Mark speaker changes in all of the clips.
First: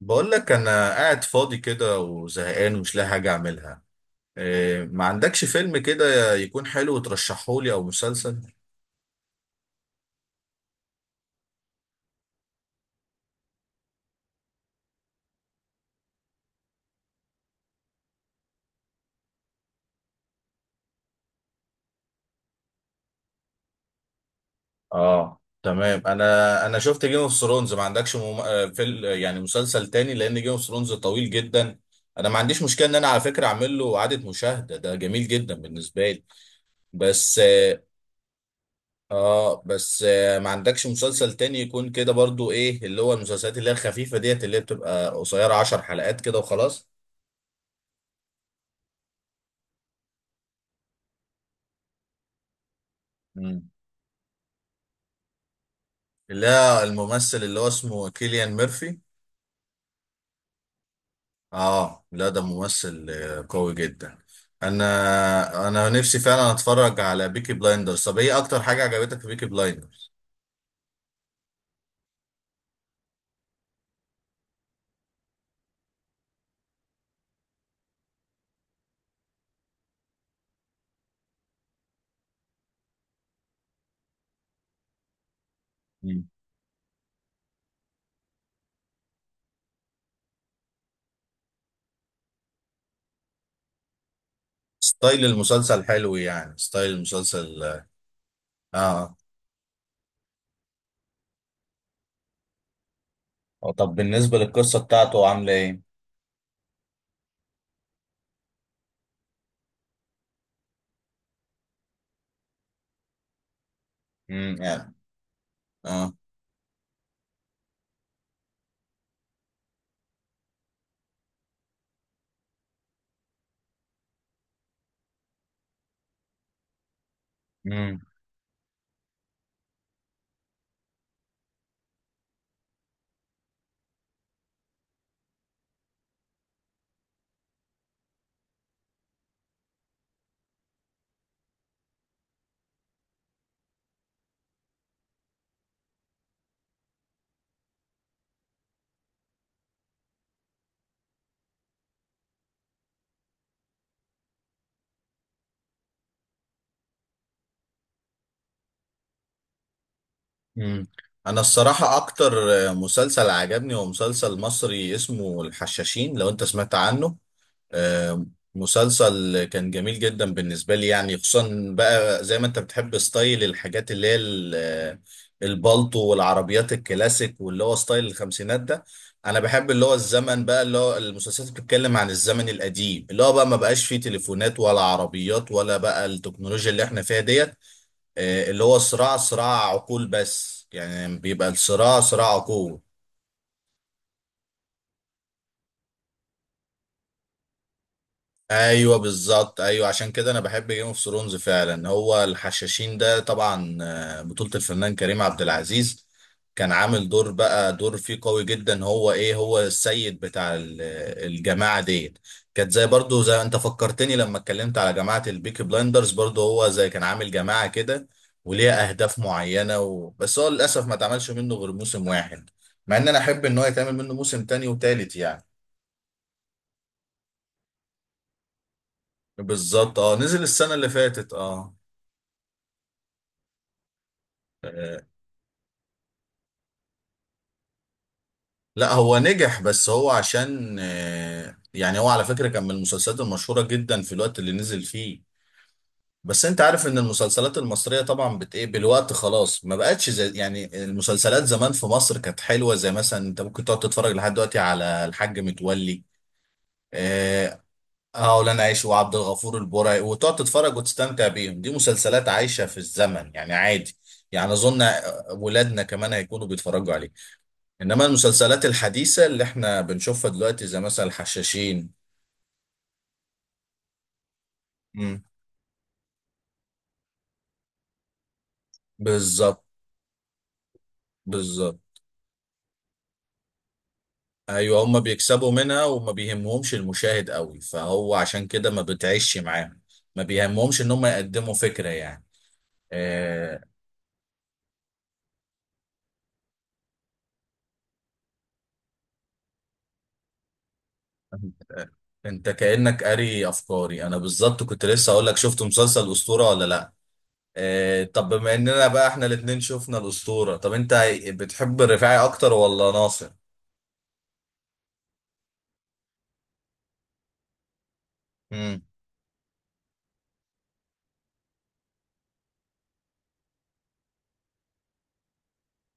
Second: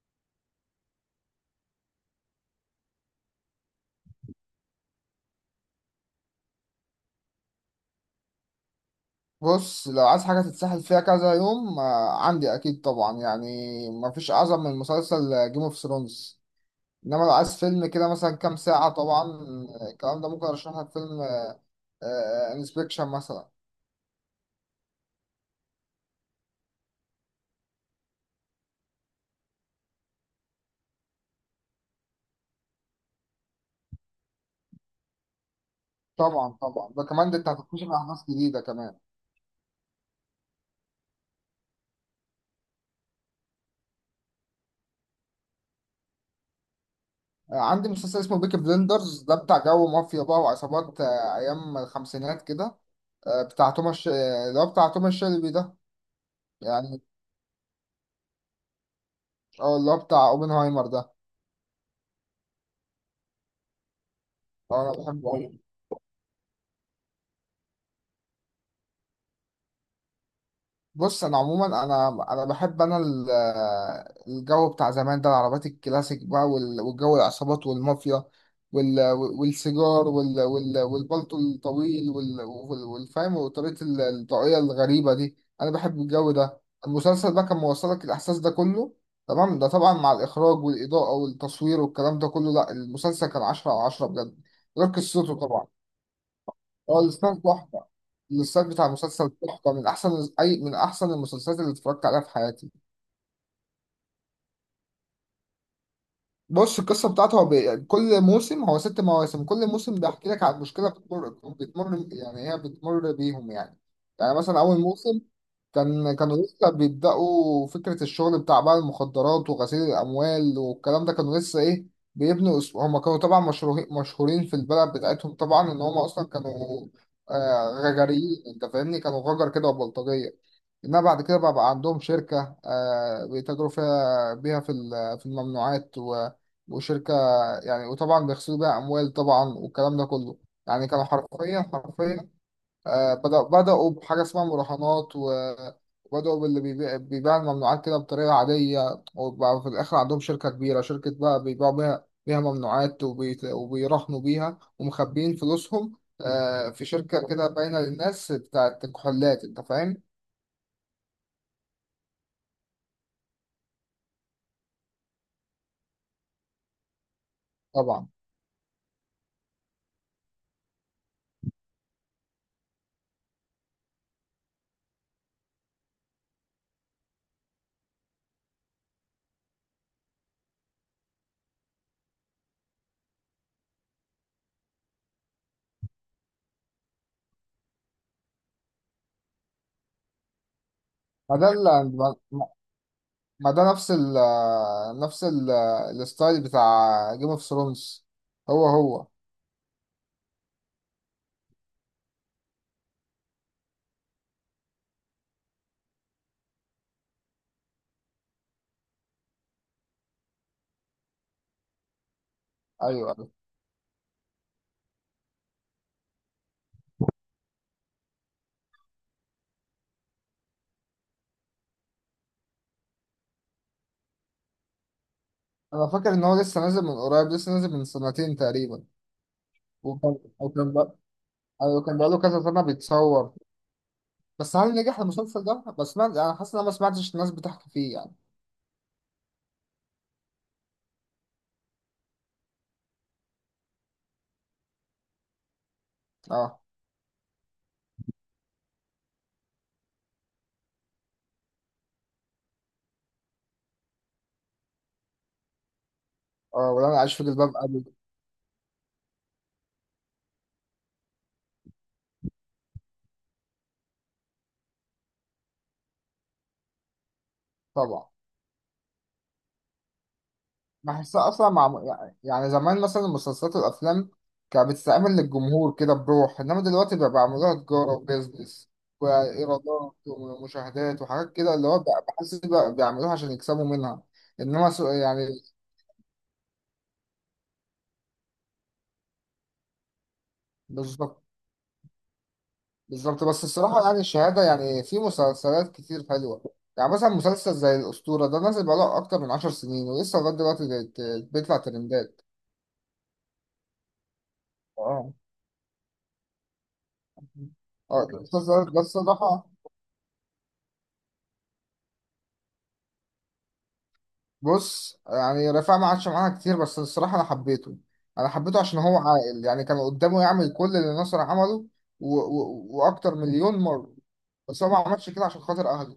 Speaker 1: بقول لك انا قاعد فاضي كده وزهقان ومش لاقي حاجه اعملها. إيه، ما عندكش فيلم كده يكون حلو ترشحه لي او مسلسل؟
Speaker 2: بص لو عايز حاجة تتسحل فيها كذا يوم، عندي أكيد طبعا يعني. مفيش أعظم من مسلسل جيم اوف ثرونز. إنما لو عايز فيلم كده مثلا كام ساعة طبعا، الكلام ده ممكن أرشح لك فيلم انسبكشن مثلا.
Speaker 1: اه تمام، انا شفت جيم اوف ثرونز. ما عندكش مم... آه، فيل... يعني مسلسل تاني لان جيم اوف ثرونز طويل جدا. انا ما عنديش مشكله ان انا على فكره اعمل له اعاده مشاهده، ده جميل جدا بالنسبه لي.
Speaker 2: طبعا ده
Speaker 1: بس
Speaker 2: أنت هتكتشف أحداث جديدة كمان.
Speaker 1: اه، بس ما عندكش مسلسل تاني يكون كده برضو، ايه اللي هو المسلسلات اللي هي الخفيفه ديت اللي هي بتبقى قصيره 10 حلقات كده وخلاص؟
Speaker 2: عندي مسلسل اسمه بيكي بلندرز، ده بتاع جو مافيا بقى وعصابات، أيام الخمسينات كده، بتاع توماس ش- آه، اللي هو بتاع توماس شيلبي ده.
Speaker 1: لا،
Speaker 2: يعني
Speaker 1: الممثل اللي هو اسمه كيليان ميرفي.
Speaker 2: اه، اللي هو بتاع اوبنهايمر ده.
Speaker 1: اه لا، ده ممثل قوي جدا.
Speaker 2: أنا بحبه أوي.
Speaker 1: انا نفسي فعلا اتفرج على بيكي بلايندرز. طب ايه اكتر حاجة عجبتك في بيكي بلايندرز؟
Speaker 2: بص انا عموما انا انا بحب انا ال- الجو بتاع زمان ده، العربيات الكلاسيك بقى والجو العصابات والمافيا وال- والسيجار والبلطو الطويل والفاهم وطريقة الطاقية الغريبة دي، انا بحب
Speaker 1: مم.
Speaker 2: الجو ده. المسلسل بقى كان موصلك الاحساس ده كله، تمام؟ ده طبعا مع الاخراج والاضاءة والتصوير والكلام ده كله. لا، المسلسل كان 10/10 بجد، غير
Speaker 1: ستايل
Speaker 2: قصته طبعا.
Speaker 1: المسلسل حلو، يعني ستايل
Speaker 2: هو الاستاذ
Speaker 1: المسلسل
Speaker 2: تحفة.
Speaker 1: اه.
Speaker 2: الاستاذ بتاع
Speaker 1: آه.
Speaker 2: مسلسل تحفة، من أحسن، أي من أحسن المسلسلات اللي اتفرجت عليها في حياتي.
Speaker 1: طب بالنسبة للقصة بتاعته عاملة ايه؟
Speaker 2: بص، القصة بتاعته هو كل موسم، هو 6 مواسم، كل موسم بيحكي لك عن مشكلة بتمر يعني هي بتمر بيهم يعني. يعني مثلا أول
Speaker 1: يعني.
Speaker 2: موسم،
Speaker 1: اه.
Speaker 2: كانوا لسه بيبدأوا فكرة الشغل بتاع بقى المخدرات وغسيل الأموال، والكلام ده كانوا لسه إيه، هما كانوا طبعا مشهورين مشهورين في البلد بتاعتهم طبعا. إن هما أصلا كانوا،
Speaker 1: امم.
Speaker 2: غجريين، أنت فاهمني، كانوا غجر كده وبلطجية. انما بعد كده بقى عندهم شركة، بيتاجروا بيها في في الممنوعات و- وشركة، يعني وطبعا بيغسلوا بيها أموال طبعا والكلام ده كله. يعني كانوا حرفيا حرفيا، بدأوا بحاجة اسمها مراهنات و- وبدأوا باللي بيبيع الممنوعات كده بطريقة عادية، وبقى في الآخر عندهم شركة كبيرة، شركة بقى بيبيعوا بيها ممنوعات وبيراهنوا بيها ومخبيين فلوسهم، في شركة كده باينة للناس بتاعت كحولات. أنت فاهم؟
Speaker 1: امم، انا الصراحة اكتر مسلسل عجبني هو مسلسل مصري اسمه الحشاشين، لو انت سمعت عنه.
Speaker 2: طبعا.
Speaker 1: آه، مسلسل كان جميل جدا بالنسبة لي يعني، خصوصا بقى زي ما انت بتحب ستايل الحاجات اللي هي البالطو والعربيات الكلاسيك واللي هو ستايل الخمسينات ده. انا بحب اللي هو الزمن بقى، اللي هو المسلسلات اللي بتتكلم عن الزمن القديم اللي هو بقى ما بقاش فيه تليفونات ولا عربيات ولا بقى التكنولوجيا اللي احنا فيها ديت. آه، اللي هو صراع، صراع عقول بس يعني
Speaker 2: ما
Speaker 1: بيبقى
Speaker 2: ده ال-
Speaker 1: الصراع
Speaker 2: ما
Speaker 1: صراع عقول.
Speaker 2: ما ده نفس ال نفس ال الستايل بتاع جيم اوف ثرونز، هو
Speaker 1: ايوه
Speaker 2: هو.
Speaker 1: بالظبط، ايوه، عشان كده انا بحب جيم اوف ثرونز فعلا. هو الحشاشين ده طبعا آه، بطولة الفنان كريم عبد العزيز. كان عامل دور بقى، دور فيه قوي جدا. هو ايه، هو السيد بتاع الجماعة ديت. كانت زي،
Speaker 2: ايوه،
Speaker 1: برضو
Speaker 2: أيوة.
Speaker 1: زي، انت فكرتني لما اتكلمت على جماعة البيكي بلايندرز، برضو هو زي كان عامل جماعة كده وليها اهداف معينة بس هو للاسف ما اتعملش منه غير موسم واحد، مع ان انا احب ان هو يتعمل منه موسم تاني وتالت يعني.
Speaker 2: انا فاكر ان هو لسه نازل من قريب، لسه نازل من سنتين تقريبا.
Speaker 1: بالظبط اه،
Speaker 2: وكان
Speaker 1: نزل
Speaker 2: وكان
Speaker 1: السنة اللي
Speaker 2: بقى،
Speaker 1: فاتت اه.
Speaker 2: ايوه، كان بقاله كذا سنه بيتصور. بس هل نجح
Speaker 1: آه،
Speaker 2: المسلسل ده؟ بس ما انا حاسس ان انا ما سمعتش الناس بتحكي فيه يعني.
Speaker 1: لا هو نجح، بس هو عشان يعني هو على فكرة كان من المسلسلات المشهورة جدا في الوقت اللي نزل فيه. بس انت
Speaker 2: اه،
Speaker 1: عارف ان المسلسلات المصرية طبعا بت ايه بالوقت خلاص، ما بقتش زي، يعني المسلسلات زمان في مصر كانت حلوة، زي مثلا انت ممكن تقعد تتفرج لحد دلوقتي على الحاج متولي.
Speaker 2: اه، ولا انا عايش في جلباب
Speaker 1: اه.
Speaker 2: ابي.
Speaker 1: آه، ولانا عايش وعبد الغفور البرعي، وتقعد تتفرج وتستمتع بيهم، دي مسلسلات عايشة في الزمن يعني عادي. يعني اظن ولادنا كمان هيكونوا بيتفرجوا عليها. انما
Speaker 2: طبعا.
Speaker 1: المسلسلات الحديثه اللي احنا بنشوفها دلوقتي زي مثلا
Speaker 2: بحسها اصلا مع
Speaker 1: الحشاشين.
Speaker 2: يعني، يعني زمان مثلا المسلسلات والافلام كانت بتستعمل
Speaker 1: مم.
Speaker 2: للجمهور كده بروح، انما دلوقتي بقى بيعملوها تجاره وبيزنس
Speaker 1: بالظبط.
Speaker 2: وايرادات ومشاهدات وحاجات كده. اللي هو
Speaker 1: بالظبط.
Speaker 2: بقى، بحس بقى بيعملوها عشان يكسبوا منها. انما
Speaker 1: ايوه هم
Speaker 2: يعني
Speaker 1: بيكسبوا منها وما بيهمهمش المشاهد قوي، فهو عشان كده ما بتعيش معاهم. ما بيهمهمش ان هم
Speaker 2: بالظبط،
Speaker 1: يقدموا فكره يعني.
Speaker 2: بالظبط. بس
Speaker 1: آه،
Speaker 2: الصراحه يعني الشهاده، يعني في مسلسلات كتير حلوه. يعني مثلا مسلسل زي الاسطوره ده، نازل بقاله اكتر من 10 سنين ولسه لغايه دلوقتي بيطلع
Speaker 1: انت،
Speaker 2: ترندات.
Speaker 1: أنت كانك قاري افكاري. انا بالظبط كنت لسه
Speaker 2: اه.
Speaker 1: اقول لك، شفت مسلسل اسطوره ولا لا؟ آه،
Speaker 2: اه،
Speaker 1: طب بما
Speaker 2: المسلسلات ده
Speaker 1: اننا بقى احنا
Speaker 2: الصراحه.
Speaker 1: الاتنين شفنا الاسطوره، طب انت بتحب الرفاعي اكتر ولا ناصر؟
Speaker 2: بص، يعني رفاعة ما عادش معانا كتير، بس الصراحة أنا حبيته. أنا حبيته عشان
Speaker 1: مم.
Speaker 2: هو عاقل. يعني كان قدامه يعمل كل اللي نصر عمله وأكتر مليون مرة، بس هو ما عملش كده عشان خاطر أهله.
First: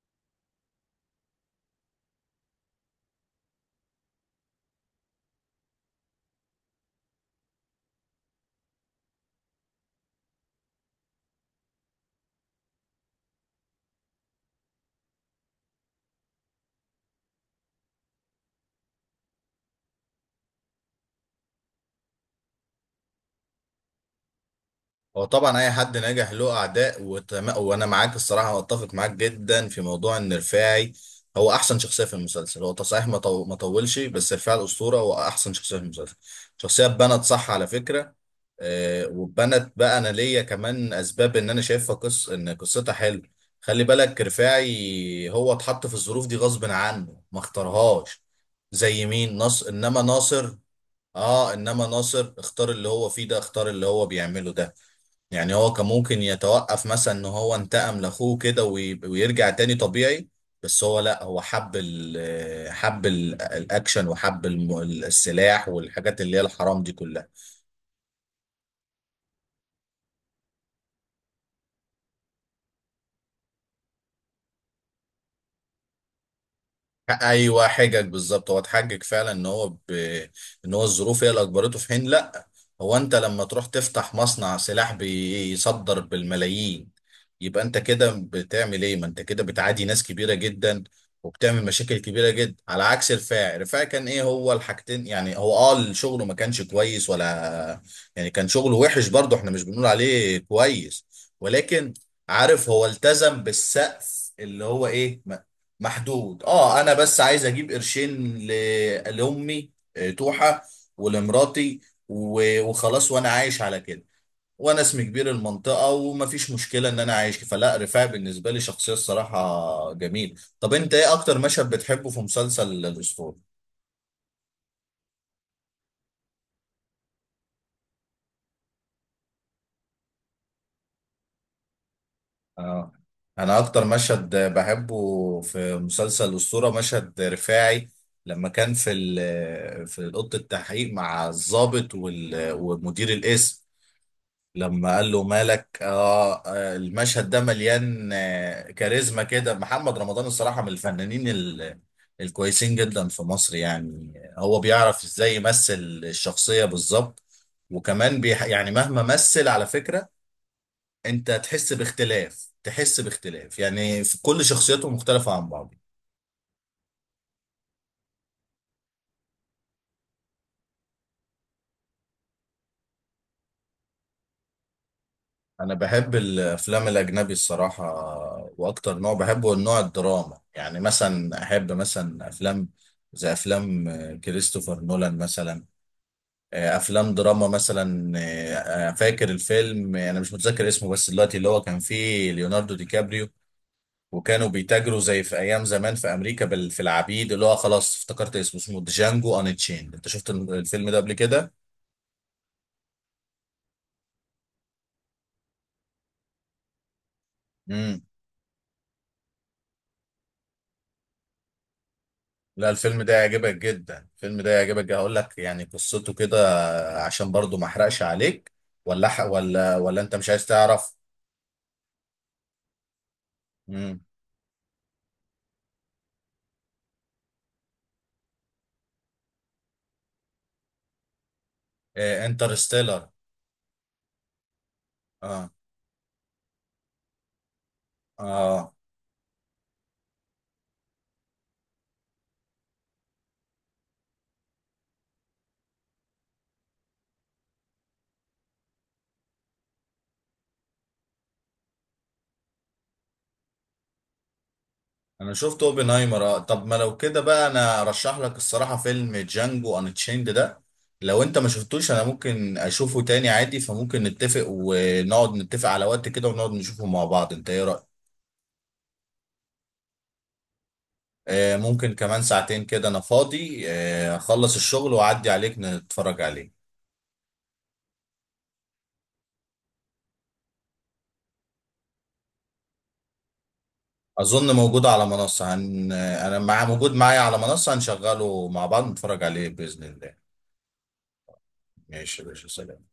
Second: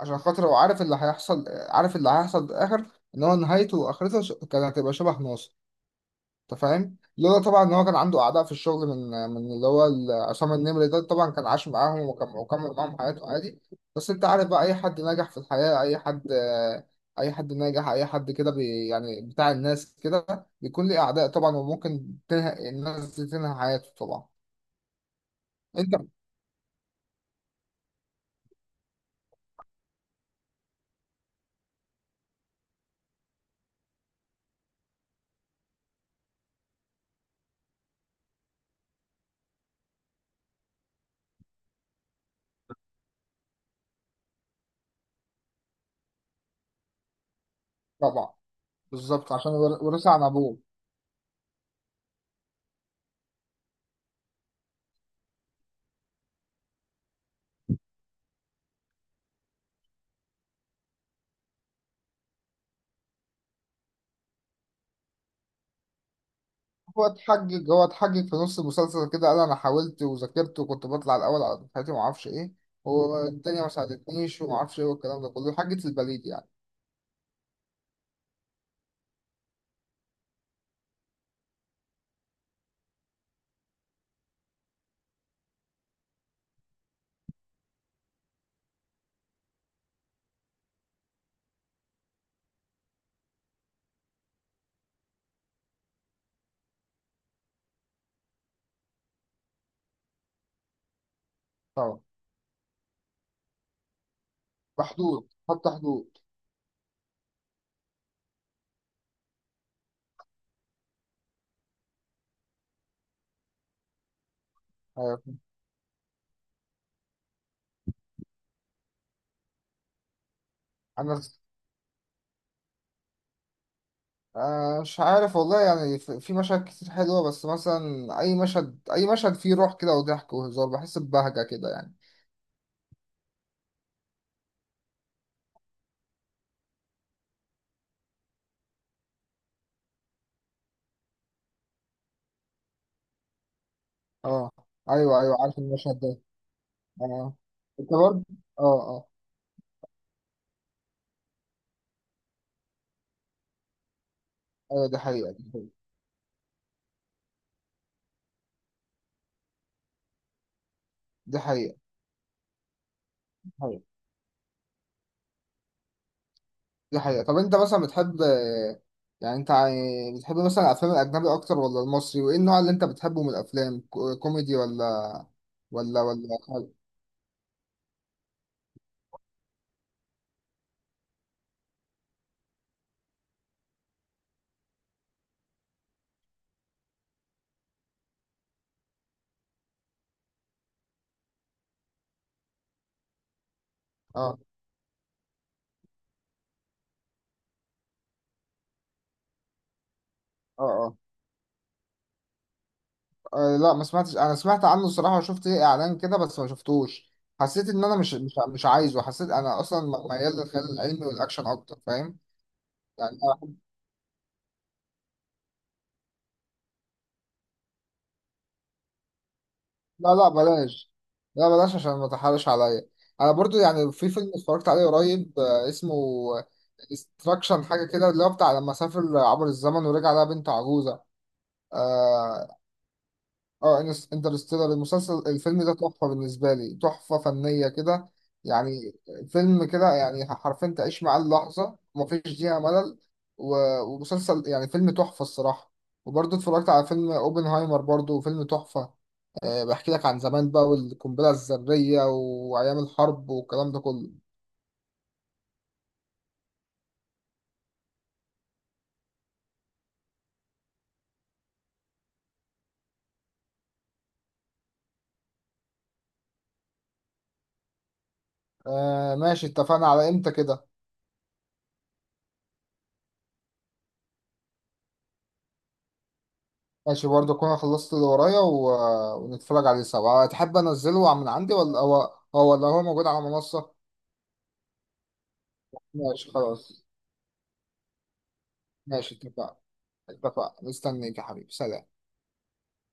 Speaker 2: عشان خاطر هو عارف اللي هيحصل، عارف اللي هيحصل في الآخر، إن هو نهايته وآخرته كانت هتبقى شبه ناصر. انت فاهم؟ لولا طبعا ان هو كان عنده اعداء في الشغل، من عصام النمري ده، طبعا كان عاش معاهم وكمل معاهم حياته عادي. بس انت عارف بقى، اي حد ناجح في الحياة، اي حد ناجح اي حد كده يعني بتاع الناس كده، بيكون ليه اعداء طبعا، وممكن تنهي الناس دي تنهي حياته طبعا.
Speaker 1: هو طبعا اي
Speaker 2: انت.
Speaker 1: حد ناجح له اعداء. وانا معاك الصراحه، واتفق معاك جدا في موضوع ان رفاعي هو احسن شخصيه في المسلسل. هو صحيح ما طولش، بس رفاعي الاسطوره هو احسن شخصيه في المسلسل. شخصيه اتبنت صح على فكره. آه واتبنت بقى، انا ليا كمان اسباب ان انا شايفها قص ان قصتها حلو. خلي بالك رفاعي هو اتحط في الظروف دي غصب عنه، ما اختارهاش.
Speaker 2: طبعا.
Speaker 1: زي
Speaker 2: بالظبط،
Speaker 1: مين؟
Speaker 2: عشان
Speaker 1: ناصر. انما
Speaker 2: ورثها عن
Speaker 1: ناصر
Speaker 2: ابوه.
Speaker 1: اه انما ناصر اختار اللي هو فيه ده، اختار اللي هو بيعمله ده. يعني هو كان ممكن يتوقف مثلا، ان هو انتقم لاخوه كده ويرجع تاني طبيعي. بس هو لا، هو حب ال حب ال الاكشن وحب السلاح والحاجات اللي هي الحرام دي
Speaker 2: هو
Speaker 1: كلها.
Speaker 2: اتحجج، هو اتحجج في نص المسلسل كده، قال انا حاولت وذاكرت وكنت بطلع الاول على دفعتي وما اعرفش ايه والدنيا ما ساعدتنيش وما اعرفش ايه والكلام ده كله، حجة البليد يعني.
Speaker 1: ايوه حجج بالظبط، هو اتحجج فعلا ان ان هو الظروف هي اللي اجبرته. في حين لا، هو انت لما تروح تفتح مصنع سلاح بيصدر بالملايين، يبقى انت كده بتعمل ايه؟ ما انت كده بتعادي ناس كبيره جدا وبتعمل مشاكل كبيره جدا. على عكس رفاعي، رفاعي كان ايه، هو الحاجتين يعني. هو اه شغله ما كانش كويس، ولا يعني، كان شغله وحش برضه، احنا مش بنقول عليه كويس، ولكن
Speaker 2: طبعا.
Speaker 1: عارف هو التزم بالسقف اللي هو ايه،
Speaker 2: بحدود، حط حدود.
Speaker 1: محدود. اه انا بس عايز اجيب قرشين لامي آه، توحة، ولمراتي وخلاص، وانا عايش على كده، وانا اسمي
Speaker 2: آه،
Speaker 1: كبير المنطقة ومفيش مشكلة ان انا عايش. فلا رفاعي بالنسبة لي شخصية الصراحة جميل. طب انت ايه
Speaker 2: انا،
Speaker 1: اكتر مشهد بتحبه في مسلسل الاسطورة؟
Speaker 2: مش عارف والله يعني. في في مشاهد كتير حلوة، بس مثلا اي مشهد، اي مشهد فيه روح كده وضحك وهزار، بحس ببهجة كده يعني.
Speaker 1: اه، انا اكتر مشهد بحبه في مسلسل الاسطورة مشهد رفاعي لما كان في في اوضه التحقيق مع الضابط ومدير القسم
Speaker 2: اه.
Speaker 1: لما قال
Speaker 2: ايوه،
Speaker 1: له
Speaker 2: ايوه، عارف
Speaker 1: مالك.
Speaker 2: المشهد ده.
Speaker 1: آه آه، المشهد
Speaker 2: اه.
Speaker 1: ده
Speaker 2: انت
Speaker 1: مليان
Speaker 2: برضه. اه.
Speaker 1: آه
Speaker 2: اه.
Speaker 1: كاريزما كده. محمد رمضان الصراحة من الفنانين الكويسين جدا في مصر يعني، هو
Speaker 2: ايوه، دي
Speaker 1: بيعرف
Speaker 2: حقيقة،
Speaker 1: ازاي
Speaker 2: دي حقيقة.
Speaker 1: يمثل الشخصية بالظبط. وكمان بيح يعني، مهما مثل على فكرة، انت
Speaker 2: دي
Speaker 1: تحس
Speaker 2: حقيقة،
Speaker 1: باختلاف، تحس باختلاف يعني في كل شخصيته مختلفة عن بعض.
Speaker 2: دي حقيقة. طب انت مثلا بتحب، يعني انت بتحب مثلا الافلام الاجنبي اكتر ولا المصري؟ وايه النوع اللي انت بتحبه من الافلام، كوميدي ولا
Speaker 1: انا
Speaker 2: ولا
Speaker 1: بحب
Speaker 2: ولا خل-
Speaker 1: الافلام الاجنبي الصراحه، واكتر نوع بحبه هو النوع الدراما. يعني مثلا احب مثلا افلام، زي افلام كريستوفر نولان مثلا، آه، افلام دراما مثلا. فاكر الفيلم آه، انا مش متذكر اسمه بس دلوقتي، اللي هو كان فيه ليوناردو دي كابريو
Speaker 2: اه،
Speaker 1: وكانوا بيتاجروا زي في ايام زمان في امريكا في العبيد، اللي هو خلاص افتكرت اسمه، اسمه جانجو ان تشين. انت شفت
Speaker 2: اه،
Speaker 1: الفيلم ده
Speaker 2: اه.
Speaker 1: قبل كده؟
Speaker 2: لا، ما سمعتش، انا سمعت عنه الصراحة وشفت ليه اعلان كده بس ما شفتوش. حسيت ان انا مش عايزه. حسيت انا اصلا ميال للخيال العلمي والاكشن اكتر، فاهم؟
Speaker 1: لا الفيلم ده
Speaker 2: يعني
Speaker 1: يعجبك جدا، الفيلم ده يعجبك جدا. هقول لك يعني قصته كده عشان برضو ما احرقش عليك، ولا
Speaker 2: لا،
Speaker 1: انت
Speaker 2: لا،
Speaker 1: مش عايز
Speaker 2: بلاش.
Speaker 1: تعرف؟
Speaker 2: لا بلاش، عشان ما تحرش عليا. انا برضو يعني
Speaker 1: امم.
Speaker 2: في فيلم اتفرجت عليه قريب، اسمه استراكشن حاجه كده، اللي هو بتاع لما سافر عبر الزمن ورجع لها بنت عجوزه،
Speaker 1: إيه،
Speaker 2: آه،
Speaker 1: انترستيلر.
Speaker 2: اه، انترستيلر. المسلسل،
Speaker 1: اه.
Speaker 2: الفيلم ده تحفة بالنسبة لي، تحفة فنية كده
Speaker 1: اه.
Speaker 2: يعني. فيلم كده يعني حرفيا تعيش معاه اللحظة ومفيش دقيقة ملل. و- ومسلسل يعني فيلم تحفة الصراحة. وبرضه اتفرجت على فيلم اوبنهايمر، برضه فيلم تحفة. أه، بحكي لك عن زمان بقى والقنبلة الذرية وأيام الحرب والكلام ده كله.
Speaker 1: انا شفت اوبنهايمر. آه. طب ما لو كده بقى، انا ارشح لك الصراحة فيلم جانجو ان تشيند ده، لو انت ما شفتوش. انا ممكن اشوفه تاني عادي، فممكن نتفق ونقعد، نتفق على وقت كده ونقعد نشوفه مع بعض. انت ايه رأيك؟
Speaker 2: أه ماشي، اتفقنا. على امتى كده؟
Speaker 1: آه، ممكن كمان 2 ساعتين كده، انا فاضي اخلص الشغل واعدي عليك نتفرج عليه.
Speaker 2: ماشي، برضه أكون خلصت اللي ورايا ونتفرج عليه سوا. تحب أنزله من عندي ولا هو، هو ولا هو موجود على منصة؟
Speaker 1: اظن موجود على منصة.
Speaker 2: ماشي،
Speaker 1: انا مع،
Speaker 2: خلاص.
Speaker 1: موجود معايا على منصة، هنشغله مع بعض
Speaker 2: ماشي،
Speaker 1: نتفرج عليه
Speaker 2: اتفقنا.
Speaker 1: بإذن الله.
Speaker 2: اتفقنا، مستنيك يا حبيبي، سلام.
Speaker 1: ماشي يا باشا، سلام.